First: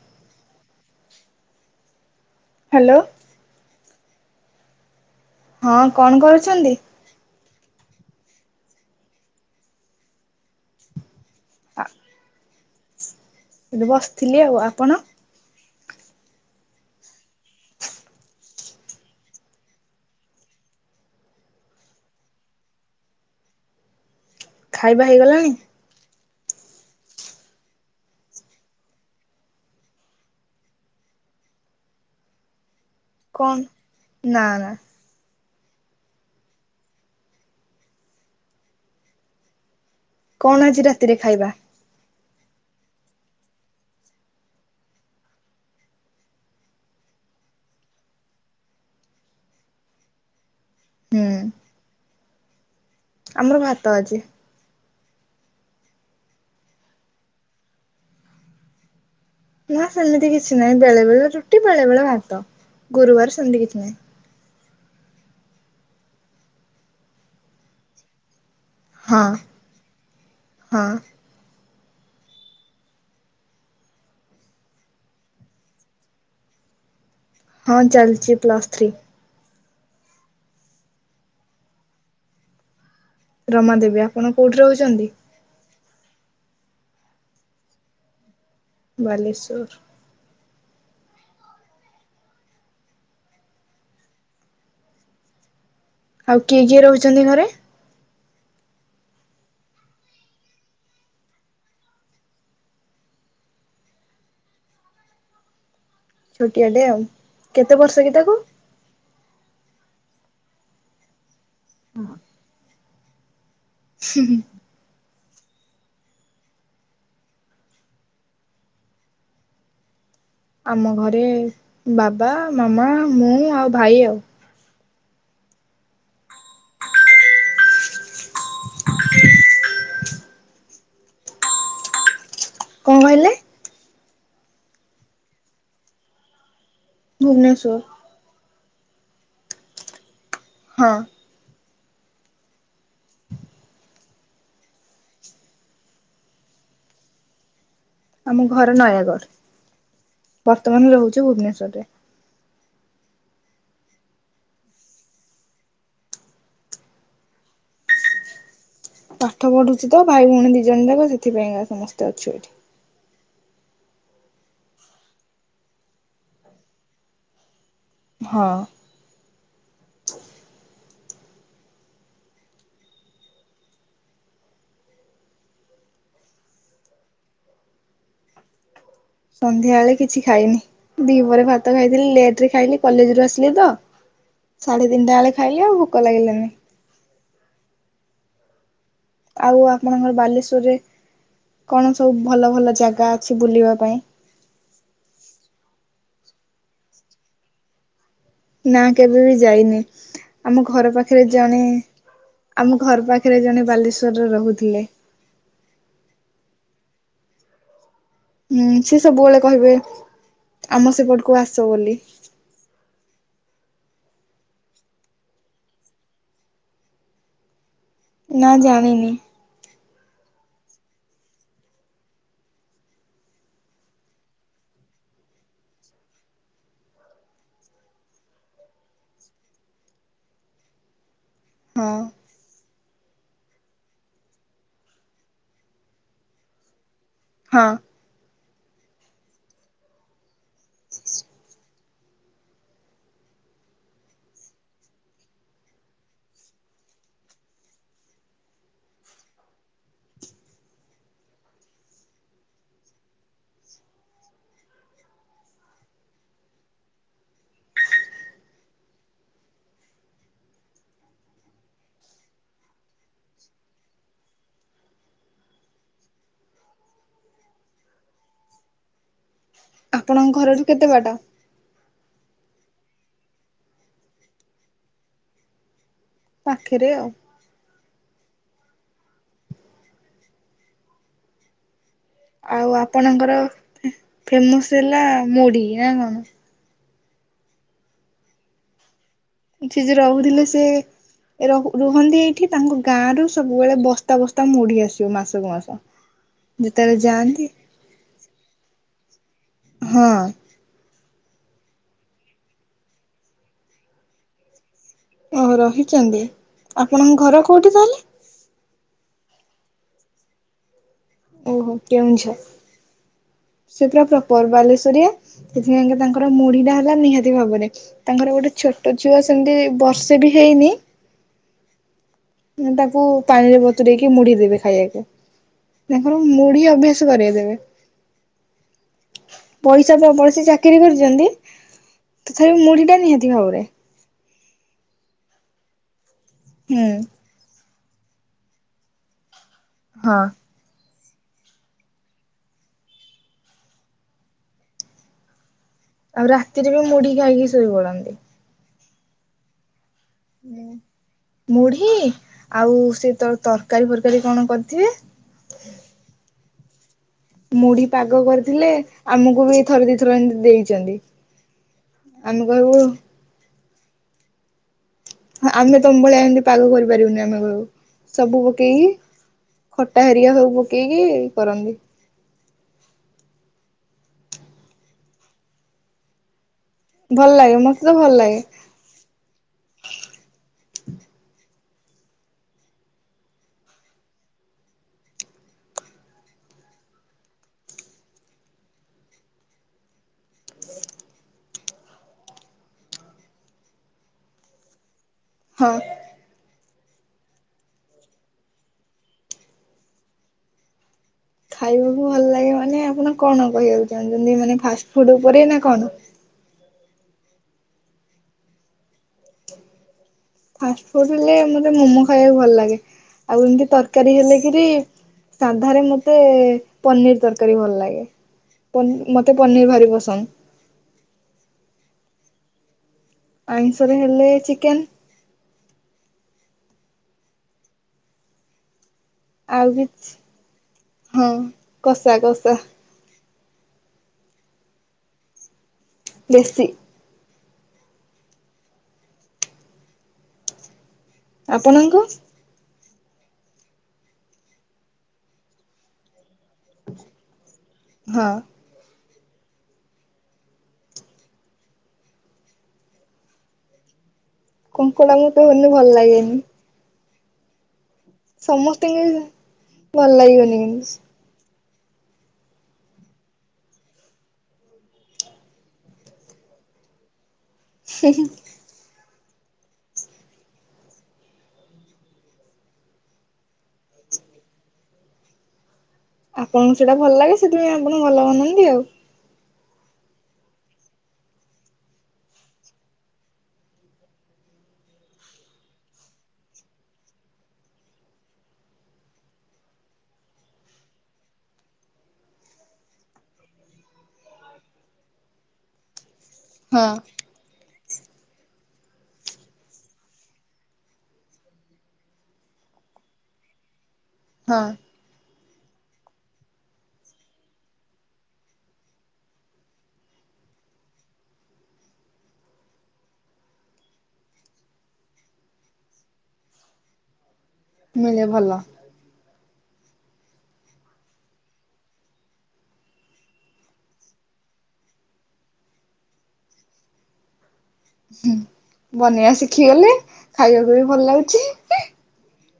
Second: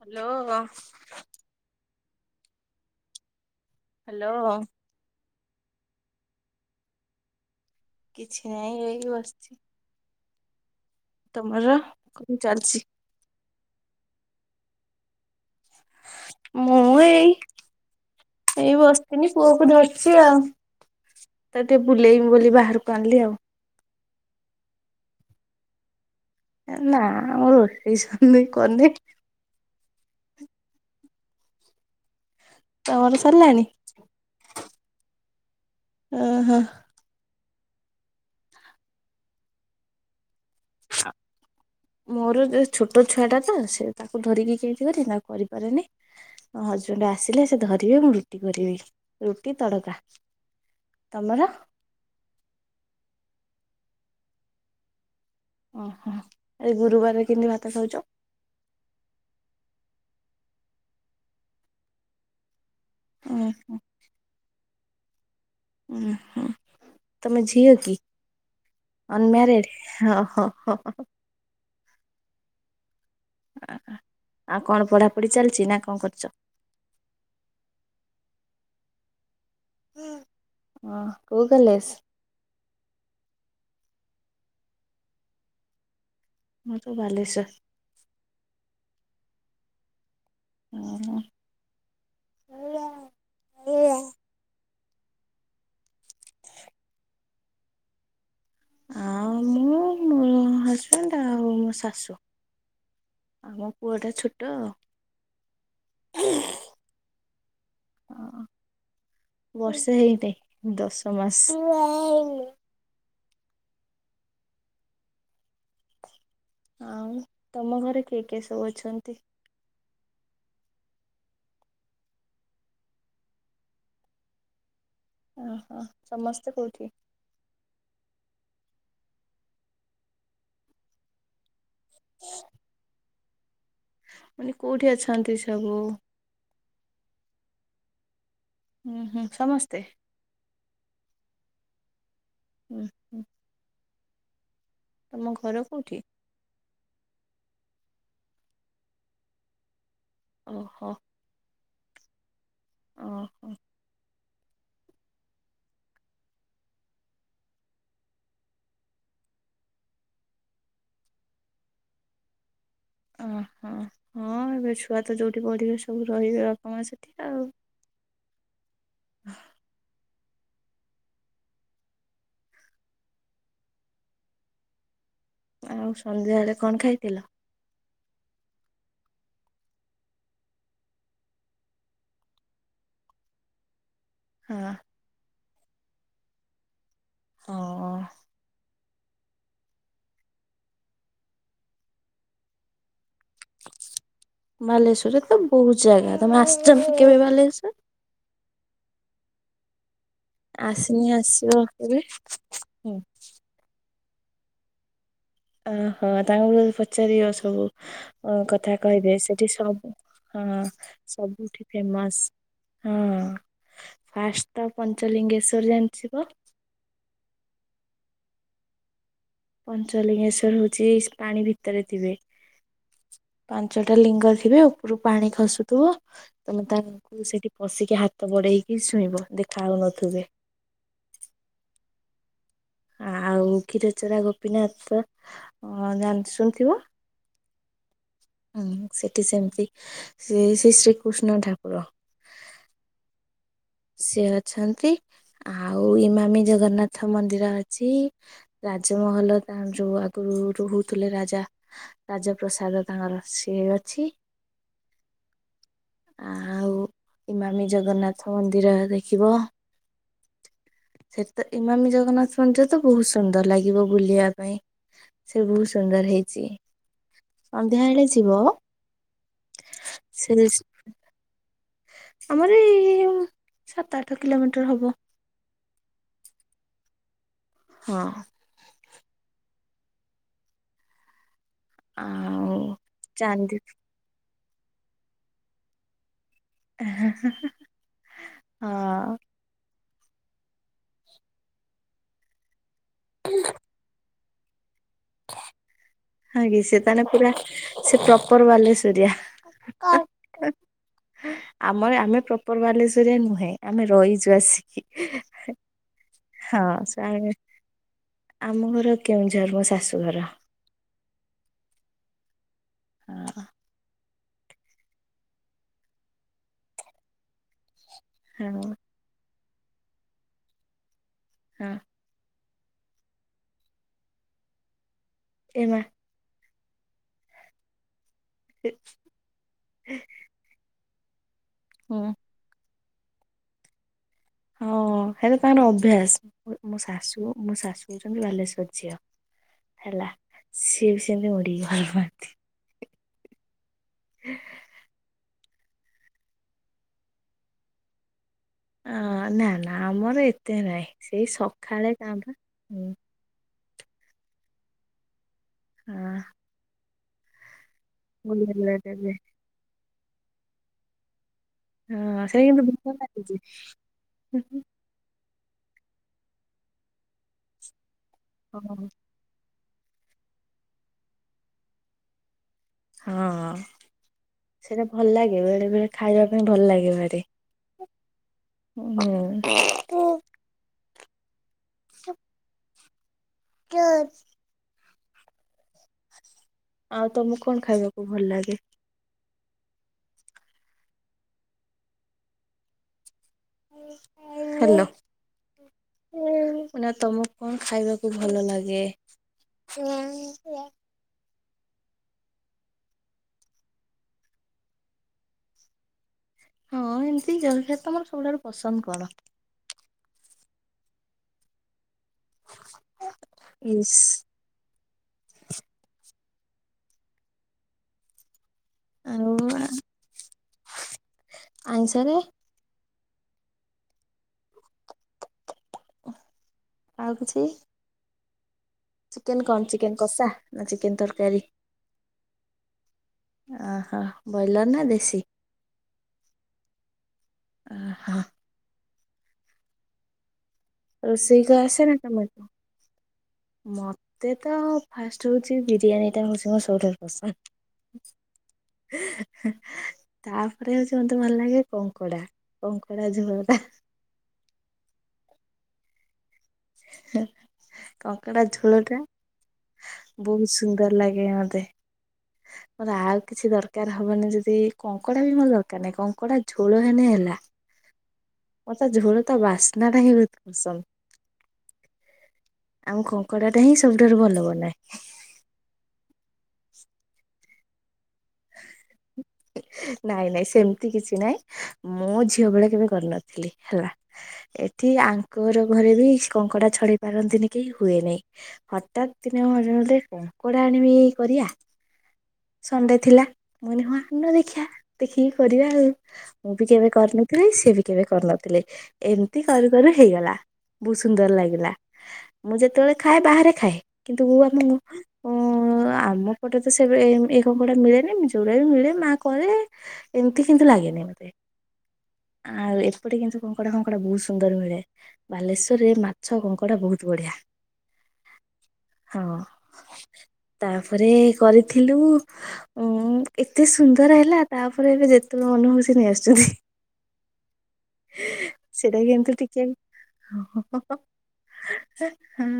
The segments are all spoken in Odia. ହାଲୋ। ହାଲୋ। ହାଲୋ। ହଁ କଣ କରୁଛନ୍ତି? କିଛି ନାହିଁ ଏଇ ବସିଚି। ତମର କଁ ଚାଲିଚି? ଏବେ ବସିଥିଲି ଆଉ ଆପଣ? ମୁଁ ଏଇ ଏଇ ବସତିନି ପୁଅକୁ ଧରଚି ଆ ତାକୁ ଟିକେ ବୁଲେଇମି ବୋଲି ବାହାରକୁ ଆଣିଲି ଆଉ। ଖାଇବା ହେଇଗଲାଣି? ନା-ଆ ମ ରୁଟି ସନି କନି। ତମର କଣ ସଲାଣି ନା ନା ଅ, ହଁ। କଣ ଆଜି ରାତିରେ ଖାଇବା? ମୋର ଯେ ଛୋଟ ଛୁଆ ଟା ତ, ସେ ତାକୁ ଧରିକି କେତିକରି, କରିପାରେନି। ହଜବେଣ୍ଡ ଆସିଲେ, ସେ ଧରିବେ। ମୁଁ ରୁଟି କରିବି। ରୁଟି, ତଡକା। ହୁଁ ତମର? ଆମର ଭାତ ଆଜି। ଓହୋ! ଏ ଗୁରୁବାରରେ କିଁତି ଭାତ ଖାଉଛ? ନା ସେମିତି କିଛି ନାହିଁ। ବେଳେ ବେଳେ ରୁଟି, ବେଳେ ବେଳେ ଭାତ। ଉଁ ଗୁରୁବାର ସେମିତି ହୁଁ କିଛି ନାହିଁ। ଉ ହୁଁ, ତମେ ଝିଅ କି? ହଁ ଅନ୍ ମ୍ୟାରେଡ୍ ହ ହ ହଁ ହ। ଆ-ଆ-ଆଉ କଣ ପଢ଼ାପଢ଼ି ଚାଲିଛି ନା କଣ କରୁଚ? ହଁ, ଚାଲିଚି ପ୍ଲସ୍ ଥ୍ରୀ। ହଁ, କଉ କଲେସ୍? ରମା ଦେବୀ। ଆପଣ କୋଉଠି ରହୁଛନ୍ତି? ମୁଁ ତ ବାଲେଶ୍ୱର। ବାଲେଶ୍ଵର। ଉଁ ହୁଁ। ଆଉ କିଏ କିଏ ରହୁଛନ୍ତି ଘରେ? ଆଉ ମୁଁ [unintelligible] ମୋ ହଜ୍ ବେଣ୍ଡ ଆଉ, ମ ଶାଶୁ ଆଉ ମୋ ପୁଅ ଟା ଛୋଟ-ଅ। ଛୋଟିଆଟେ ଆଉ। କେତେ ବର୍ଷ କି ତାକୁ? ଆଉ। ବର୍ଷେ ହେଇନି। ଦଶ ମାସ। ହୁଁ, ହୁଁ। ଆଉ ତମ ଘରେ କିଏ କିଏ ସବୁ ଅଛନ୍ତି? ଆମ ଘରେ ବାବା, ମାମା, ମୁଁ, ଆଉ ଭାଇ ଆଉ। ଓହୋ! ସମସ୍ତେ କଉଠି? ହଁ କଁ କହିଲେ? ମାନେ, କୋଉଠି ଅଛନ୍ତି ସବୁ? ଭୁବନେଶ୍ୱର। ଉଁ, ହୁଁ ସମସ୍ତେ? ହଁ। ଉଁ ହୁଁ। ତମ ଘର କୋଉଠି? ଆମ ଘର ନୟାଗଡ଼। ଓହୋ ବର୍ତ୍ତମାନ ରହୁଛୁ ଭୁବନେଶ୍ୱରରେ। ଅଁ ହୋ। ପାଠ ପଢୁଛି ତ, ଭାଇ ଭଉଣୀ ଦି ଜଣ ଯାକ। ସେଥିପାଇଁକା ସମସ୍ତେ ଅଛୁ ଏଠି। ଅ ହଁ, ହଁ ଏବେ ଛୁଆ ତ ଯୋଉଠି ପଢ଼ିବେ, ସବୁ ରହିବେ ବାପା, ମାଁ ସେଠି ଆଉ। ହଁ। ହୁଁ ଆଉ, ସନ୍ଧ୍ୟାଏଳେ କଣ ଖାଇଥିଲ? ସନ୍ଧ୍ୟା ଏଳେ କିଛି ଖାଇନି। ଦିପହରେ ଭାତ ଖାଇଥିଲି। ଲେଟରେ ଖାଇଲି, କଲେଜ ରୁ ଆସିଲି ତ! ହଁ ସାଢେ ତିନିଟା ଏଳେ ଖାଇଲି ଆଉ, ଭୋକ ଲାଗିଲାନି। ଅଁ। ଆଉ ଆପଣଙ୍କର ବାଲେଶ୍ଵରରେ, କଣ ସବୁ ଭଲ ଭଲ ଜାଗା ଅଛି ବୁଲିବା ପାଇଁ? ବାଲେଶ୍ଵରରେ ତ ବହୁତ୍ ଜାଗା। ତମେ ଆସ୍ଚ ନା କେବେ ବାଲେଶ୍ଵର? ନା କେବେ ବି ଯାଇନି ଆମ ଘର ଆସିନି ପାଖରେ ଆସିବ ଜଣେ କେବେ ଆମ ହୁଁ ଘର ପା ଖରେ ଜଣେ ବାଲେଶ୍ୱରରେ ରହୁଥିଲେ। ଓହୋ ତାଙ୍କର ପଚାରିବ ସବୁ। ଅ କଥା ହୁଁ ସେ କହିବେ ସବୁବେଳେ ସେଠି କହିବେ ସବୁ ହଁ ଆମ ସେପଟକୁ ଆସ ସବୁଠି ବୋଲି। ଫେମସ ହଁ ଫାଷ୍ଟ ତ ପଞ୍ଚଲିଙ୍ଗେଶ୍ଵର ଜାଣିିଥିବ। ନା ଜାଣିିନି। ପଞ୍ଚଲିଙ୍ଗେଶ୍ଵର ହଉଛି ପାଣି ଭିତରେ ଥିବେ। ପାଞ୍ଚଟା ଲିଙ୍ଗ ଥିବ ଉପରୁ ପାଣି ଖସୁଥିବ। ତମେ ତାଙ୍କୁ ସେଠି ପଶିକି ହାତ ବଢେଇକି ଛୁଇଁବ ଦେଖା ହଉନଥିବେ। ହଁ। ଆଉ କ୍ଷୀରଚରା ଗୋପୀନାଥ ଜାଣି ଶୁଣିଥିବ। ହଁ। ହଁ ସେଠି ସେମିତି ସେ ସେ ଶ୍ରୀକୃଷ୍ଣ ଠାକୁର। ସିଏ ଅଛନ୍ତି ଆଉ ଇମାମି ଜଗନ୍ନାଥ ମନ୍ଦିର ଅଛି। ରାଜମହଲ ତା ଯୋଉ ଆଗରୁ ରହୁଥିଲେ ରାଜା ରାଜପ୍ରସାଦ ତାଙ୍କର ସିଏ ଅଛି। ଆ ଆଉ ଇମାମୀ ଜଗନ୍ନାଥ ମନ୍ଦିର ଦେଖିବ। ସେଠ ତ ଇମାମି ଜଗନ୍ନାଥ ମନ୍ଦିର ତ ବହୁତ ସୁନ୍ଦର ଲାଗିବ ବୁଲିବା ପାଇଁ ସେ ବହୁତ ସୁନ୍ଦର ହେଇଛି ସନ୍ଧ୍ୟା ବଳେ ଯିବ ସେ ଆପଣଙ୍କ ଘର ରୁ କେତେ ବାଟ? ଆମର ଏଇ ସାତ ଆଠ କିଲୋମିଟର ହବ। ପାଖରେ ଆଉ। ହଁ। ଆଉ ଆପଣଙ୍କର ଚାନ୍ଦି ଫେମସ ହେଲା ମୁଢ଼ି ନା କଣ? ହଁ। [unintelligible] ରହୁଥିଲେ ସେ ର ରୁହନ୍ତି ଏଇଠି ତାଙ୍କ ଗାଁରୁ ସବୁବେଳେ ବସ୍ତା ବସ୍ତା ମୁଢ଼ି ଆସିବ ମାସକୁ ମାସ। ଆଚ୍ଛା। ହଁ କି ସେତା ହେଲେ ପୁରା ସେ ପ୍ରପର ବାଲେଶ୍ୱରିଆ। ହଁ ଆମର ଆମେ ପ୍ରପର ବାଲେଶ୍ଵରୀଆ ନୁହେଁ ଆମେ ରହିଛୁ ଆସି ଓ ହୋ ରହିଛନ୍ତି ଆପଣଙ୍କ ହଁ ଘର କୋଉଠି ତାହେଲେ? ଆମ ଘର କେଉଁଝର ମୋ ଶାଶୁ ଘର। ଓହୋ କେଉଁଝର। ହଁ। ସେ ପୁରା ପ୍ରପର ବାଲେଶ୍ଵରିଆ ସେଥିପାଇଁକା ତାଙ୍କର ମୁଢ଼ିଟା ହେଲା ନିହାତି ଭାବରେ। ତାଙ୍କର ଗୋଟେ ହଁ ଛୋଟ ଝୁଅ ସେମିତି ବର୍ଷେ ବି ହେଇନି। ହଁ। ତାକୁ ପାଣିରେ ବତୁରେଇକି ମୁଢ଼ି ଦେବେ ଖାଇଆକୁ। ଏ ମା। ତାଙ୍କର ମୁଢ଼ି ଅଭ୍ୟାସ କରେଇ ଦେବେ। [unintelligible] ପଇସା ତ ପ୍ରବଳ ସେ ଚାକିରୀ କରିଚନ୍ତି। ହଁ। ତଥାପି ମୁଢ଼ିଟା ନିହାତି ଭାବରେ। ଓ ହୋ ହେଲେ ତାଙ୍କର ଅଭ୍ୟାସ ମୋ ହୁଁ ଶାଶୁ ମୋ ଶାଶୁ ହେଉଛନ୍ତି ବାଲେଶ୍ଵର ଝିଅ ହେଲା ହଁ ସିଏ ବି ସେମିତି ମୁଢ଼ିକି ଭଲ ପାଆନ୍ତି। ଆଉ ରାତିରେ ବି ମୁଢ଼ି ଖାଇକି ଶୋଇ ପଡ଼ନ୍ତି। ଅ ନା ନା ଆମର ଏ ମୁ ମୁଢି ଆଉ ହୁଁ ସିଏ ତର୍ ତରକାରୀ ଫରକାରୀ କଣ କରିଥିବେ ହଁ। ମୁଢି ପାଗ ଗୋଳିଆ କରିଥିଲେ ଗୋଳିଆ ଦେବେ। ଆମକୁ ବି ଥରେ ଦିଥର ଏନ୍ତି ଦେଇଚନ୍ତି। ହଁ ସେଇ [inaudible] ଲାଗିଚି [inaudible] ହଁ ଆମେ ତମ ଭଳିଆ ଏନ୍ତି ପାଗ କରିପାରିବୁନି ଆମେ କହିବୁ ସବୁ ହଁ ପକେଇକି ଖଟା ହେରିଆ ସବୁ ପକେଇକି କରନ୍ତି। ହଁ ସେଇଟା ଭଲ ଲାଗେ ବେଳେ ବେଳେ ଖାଇବା ପାଇଁ ଭଲ ଲାଗେ। ଭାରି ଭଲ ଲାଗେ ମତେ ତ ଭଲ ଲାଗେ। ହୁଁ ହୁଁ। [unintelligible] ଆଉ ତମୁକୁ କଣ ଖାଇବାକୁ ଭଲ ଲାଗେ? ହ୍ୟାଲୋ। ହଁ। ମାନେ ତମୁକୁ କଣ ଖାଇବାକୁ ଭଲ ଲାଗେ? ଖାଇବାକୁ ଭଲ ଲାଗେ ମାନେ ଆପଣ କଣ କହିବାକୁ ଚାହୁଁଛନ୍ତି ମାନେ ଫାଷ୍ଟ ଫୁଡ୍ ଉପରେ ନା କଣ। ହଁ ଏନ୍ତି ଜଳଖିଆରେ ତମର ସବୁଠାରୁ ପସନ୍ଦ କଣ। ଫାଷ୍ଟ ଫୁଡ୍ ହେଲେ ମତେ ମୋମୋ ଖାଇବାକୁ ଭଲ ଲାଗେ ଆଉ ଇମିତି ଇସ୍ ତରକାରୀ ହେଲେ କିରି ସାଧାରେ ମତେ ପନିର୍ ତରକାରୀ ଭଲ ଲାଗେ। ତମ୍ ଆଉ ମତେ ପନିର୍ ଭାରି ପସନ୍ଦ। ଆଇଁଷରେ ଆଇଁଷରେ ହେଲେ ଚିକେନ୍। ଓଃ ଆଉ କିଛି। ଚିକେନ୍ ଆଉ କଣ ଚିକେନ୍ କିଛି କଷା ନା ଚିକେନ୍ ହଁ ତରକାରୀ। କଷା କଷା। ଓହୋ ବଏଲର୍ ନା ଦେଶୀ। ଦେଶୀ। ଓହୋ। ରୋଷେଇ କଁ ଆସେ ନା ଆପଣଙ୍କୁ? ତମକୁ? ମତେ ତ ଫାଷ୍ଟ୍ ହଉଛି ବିରିୟାନୀଟା [unintelligible] ତୋର ହଁ ପସନ୍ଦ। ହେଁ ତାପରେ ହଉଛି ମତେ ଭଲ ଲାଗେ କଙ୍କଡା କଙ୍କଡା ଝୋଳଟା। କଙ୍କଡା ମତେ ହେନ୍ଦି ଭଲ ଲାଗେନି। ହେ କଙ୍କଡା ଝୋଳଟା ସମସ୍ତଙ୍କୁ ଭଲ ବୋହୁତ ଲାଗିବନି କିନ୍ତୁ ସୁନ୍ଦର ଲାଗେ ମତେ। ମୋର ଆଉ କିଛି ଦରକାର ହବନି ଯଦି କଙ୍କଡା ବି ମୋର ଦରକାର ନାହିଁ କଙ୍କଡା ଝୋଳ ହେନେ ହେଲା। ହୁଁ ହୁଁ। ମତେ ଝୋଳ ତା ବାସ୍ନାଟା ହିଁ ବୋହୁତ ପସନ୍ଦ। ଆଉ ମୁଁ କଙ୍କଡାଟା ହିଁ ସବୁଠାରୁ ଭଲ ବନାଏ। ଆପଣଙ୍କୁ ସେଇଟା ଭଲ ଲାଗେ ସେଥିପାଇଁ ଆପଣ ଭଲ ବନାନ୍ତି ଆଉ। ନାଇଁ ନାଇଁ ସେମତି କିଛି ନାଇଁ। ମୁଁ ଝିଅ ବେଳେ କେବେ କରିନଥିଲି ହେଲା। ଏଠି ଆଙ୍କର ଘରେ ବି କଙ୍କଡା ଛଡେଇ ପାରନ୍ତିନି କେହି ହୁଏନି। ହଠାତ୍ ଦିନେ ମୋ [unintelligible] କଙ୍କଡା ଆଣିମି କରିଆ ସଣ୍ଡେ ଥିଲା ମୁଁ କହିନି ଆଣୁନ ଦେଖିଆ ଦେଖିକି କରିବା ଆଉ ମୁଁ ବି ହଁ କେବେ କରି ନ ଥିଲି ସିଏ ବି କେବେ କରିନଥିଲେ ଏମତି କରୁ କରୁ ହେଇଗଲା ବୋହୁତ ସୁନ୍ଦର ଲାଗିଲା। ମୁଁ ଯେତେବେଳେ ଖାଏ ବାହାରେ ଖାଏ। କିନ୍ତୁ ହଁ ଆମ୍ ଉଁ ଆମ ପଟେ ତ ସେବେ ଏନ୍ତି ହୁ କଙ୍କଡା ମିଳେନି ଯୋଉରା ବି ମିଳେ ମା କରେ ଏମତି କିନ୍ତୁ ଲାଗେନି ମତେ। ଆଉ ଏପଟେ କିନ୍ତୁ କଙ୍କଡା ଫଙ୍କଡା ବୋହୁତ ସୁନ୍ଦର ମିଳେ। ବାଲେଶ୍ୱରରେ ମାଛ କଙ୍କଡା ବୋହୁତ ବଢିଆ। ମିଳେ ଭଲ। ହଁ ତାପରେ କରିଥିଲୁ। ଉଁ ଏତେ ସୁନ୍ଦର ହେଲା ତାପରେ ଏବେ ଯେତେବେଳେ ମନହଉଚି ନେଇ ଆସୁଚନ୍ତି। [inaudible] ସେଟାବି ବନେଇବା ଏମିତି ଟିକେ ଶିଖିଗଲେ ହ ଖାଇବାକୁ ହ ବି ହ ଭଲ ଲାଗୁଛି ହଁ।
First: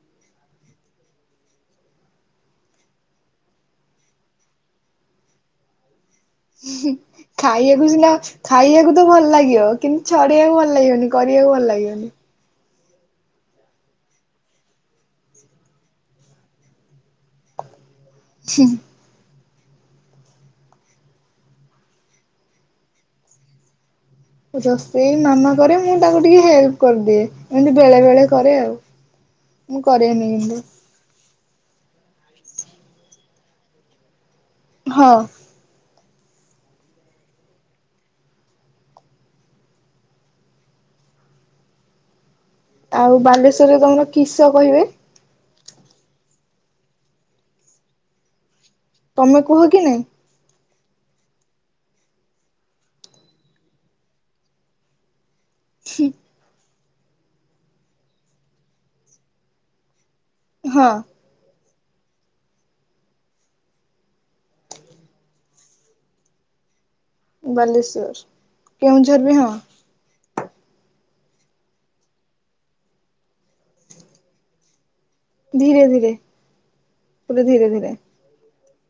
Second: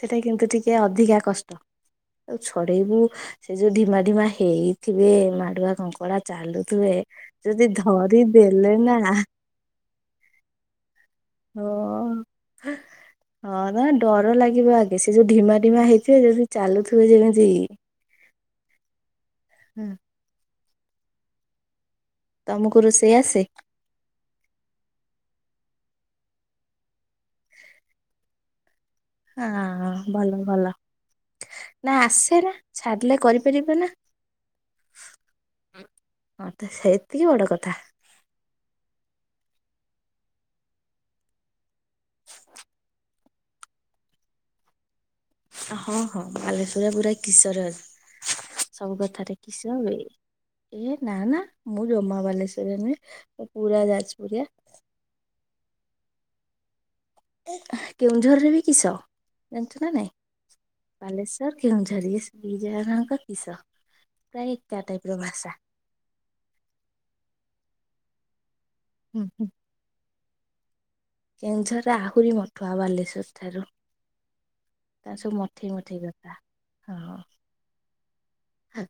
ସେଇଟା କିନ୍ତୁ ଟିକେ ଅଧିକା କଷ୍ଟ ଆଉ ଛଡେଇବୁ ସେଯୋଉ ଢିମା ଡିମା ହେଇଥିବେ ମାଡ଼ୁଆ କଙ୍କଡ଼ା ହୁଁ ଖାଇବାକୁ ସିନା ଦେଲେ ନା ଖାଇବାକୁତ ଭଲ ଲାଗିବ କିନ୍ତୁ ଛଡ଼େଇବାକୁ ଭଲ ଲାଗିବନି। କରିବାକୁ ହଁ ଭଲ ଲାଗିବନି। ହଁ ଦାଡର ଲାଗିବ ଆଗେ ସେଯୋଉ ଢିମା ଢିମା ହେଇଥିବେ ଯେଦିଚାଲୁଥିବେ ଯେମିତି ହୁଁ। ହୁଁ। ତମକୁ ରୋଷେଇ ଆସେ ରୋଷେଇ ମାମା କରେ ମୁତାଙ୍କୁ ଟିକେ ହେଲ୍ପ କରିଦିଏ ଏମିତି ବେଳେ ବେଳେ କରେ ଆଉ। ମୁଁ ହଁ କରେନି ଭଲ କିନ୍ତୁ ଭଲ ନାଆସେନା ଛାଡ଼ିଲେ କରିପାରିବନା? ହଁ। ହଁ ମତେ ସେତିକି ବଡ଼ କଥା। ଆଉ ବାଲେଶ୍ୱରରେ ତମର କିସ କହିବେ। ହଁ ହଁ ବାଲେଶ୍୍ୱରରେ ପୁରା କିଶୋର ସବୁ କଥାରେ ତମେ କୁହ କି କିସବେ। ଏ ନା ନା ମୁଁ ଜମା ବାଲେଶ୍ଵରରେ ନୁହେଁ ମୁପୁରା ଯାଜପୁରଆ। ହୁଁ। କେଉଁଝରରେବି କିସ ଜାଣିଚୁନା ନାଇଁ? ହଁ। ବାଲେଶ୍ୱର କେଉଁଝରିଆ ଦିଜଣଯାଙ୍କ କିଶ ପ୍ରାୟ ଏକା ଟାଇପିର ଭାଷା। ବାଲେଶ୍ଵର ହୁଁ କେଉଁଝରବି ହୁଁ। ହଁ। କେଉଁଝରରେ ଆହୁରି ମଠୁଆ ବାଲେସ୍ୱର ଠାରୁ। ତାରସବୁ ମଠେଇ ଧୀରେ ମଠେଇ ଧୀରେ କଥା ହଁ। ପୁରା ଧୀରେ ଧୀରେ। ହଁ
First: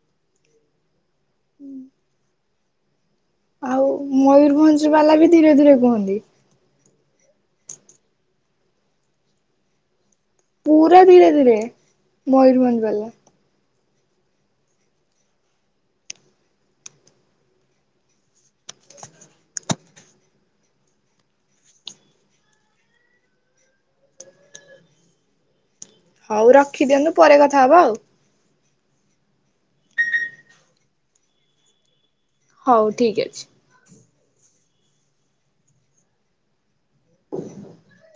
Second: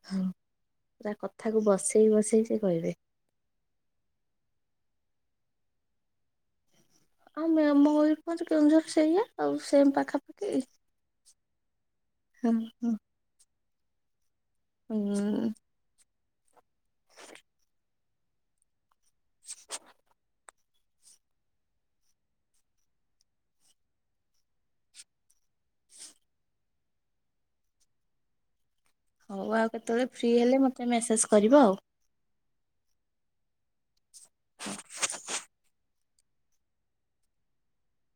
ତାକଥାକୁ ବସେଇ ବସେଇ ସେକହିବେ। ଆଉ ମୟୂରଭଞ୍ଜ ବାଲାବି ଧୀରେ ଧୀରେ କୁହନ୍ତି। ଆଉ ମେ ମୟୂରଭଞ୍ଜ କେଉଁଝର ସେଇଆ ଆଉସେମ୍ ପାଖାପାଖି। ପୁରା ଧୀରେ ଧୀରେ ହୁଁ ମୟୂରଭଞ୍ଜ ହୁଁ। ବାଲା। ହୁଁ। [inaudible] [inaudible] ହଉ ରଖିଦିଅନ୍ତୁ ପରେ କଥା ହେବ ଆଉ। ହଉ ଆଉ କେତେବେଳେ ଫ୍ରିହେଲେ ମୋତେ ମେସେଞ୍ଜ କରିବ ଆଉ। ହଉ ଠିକ୍ ଅଛି। [inaudible] [inaudible]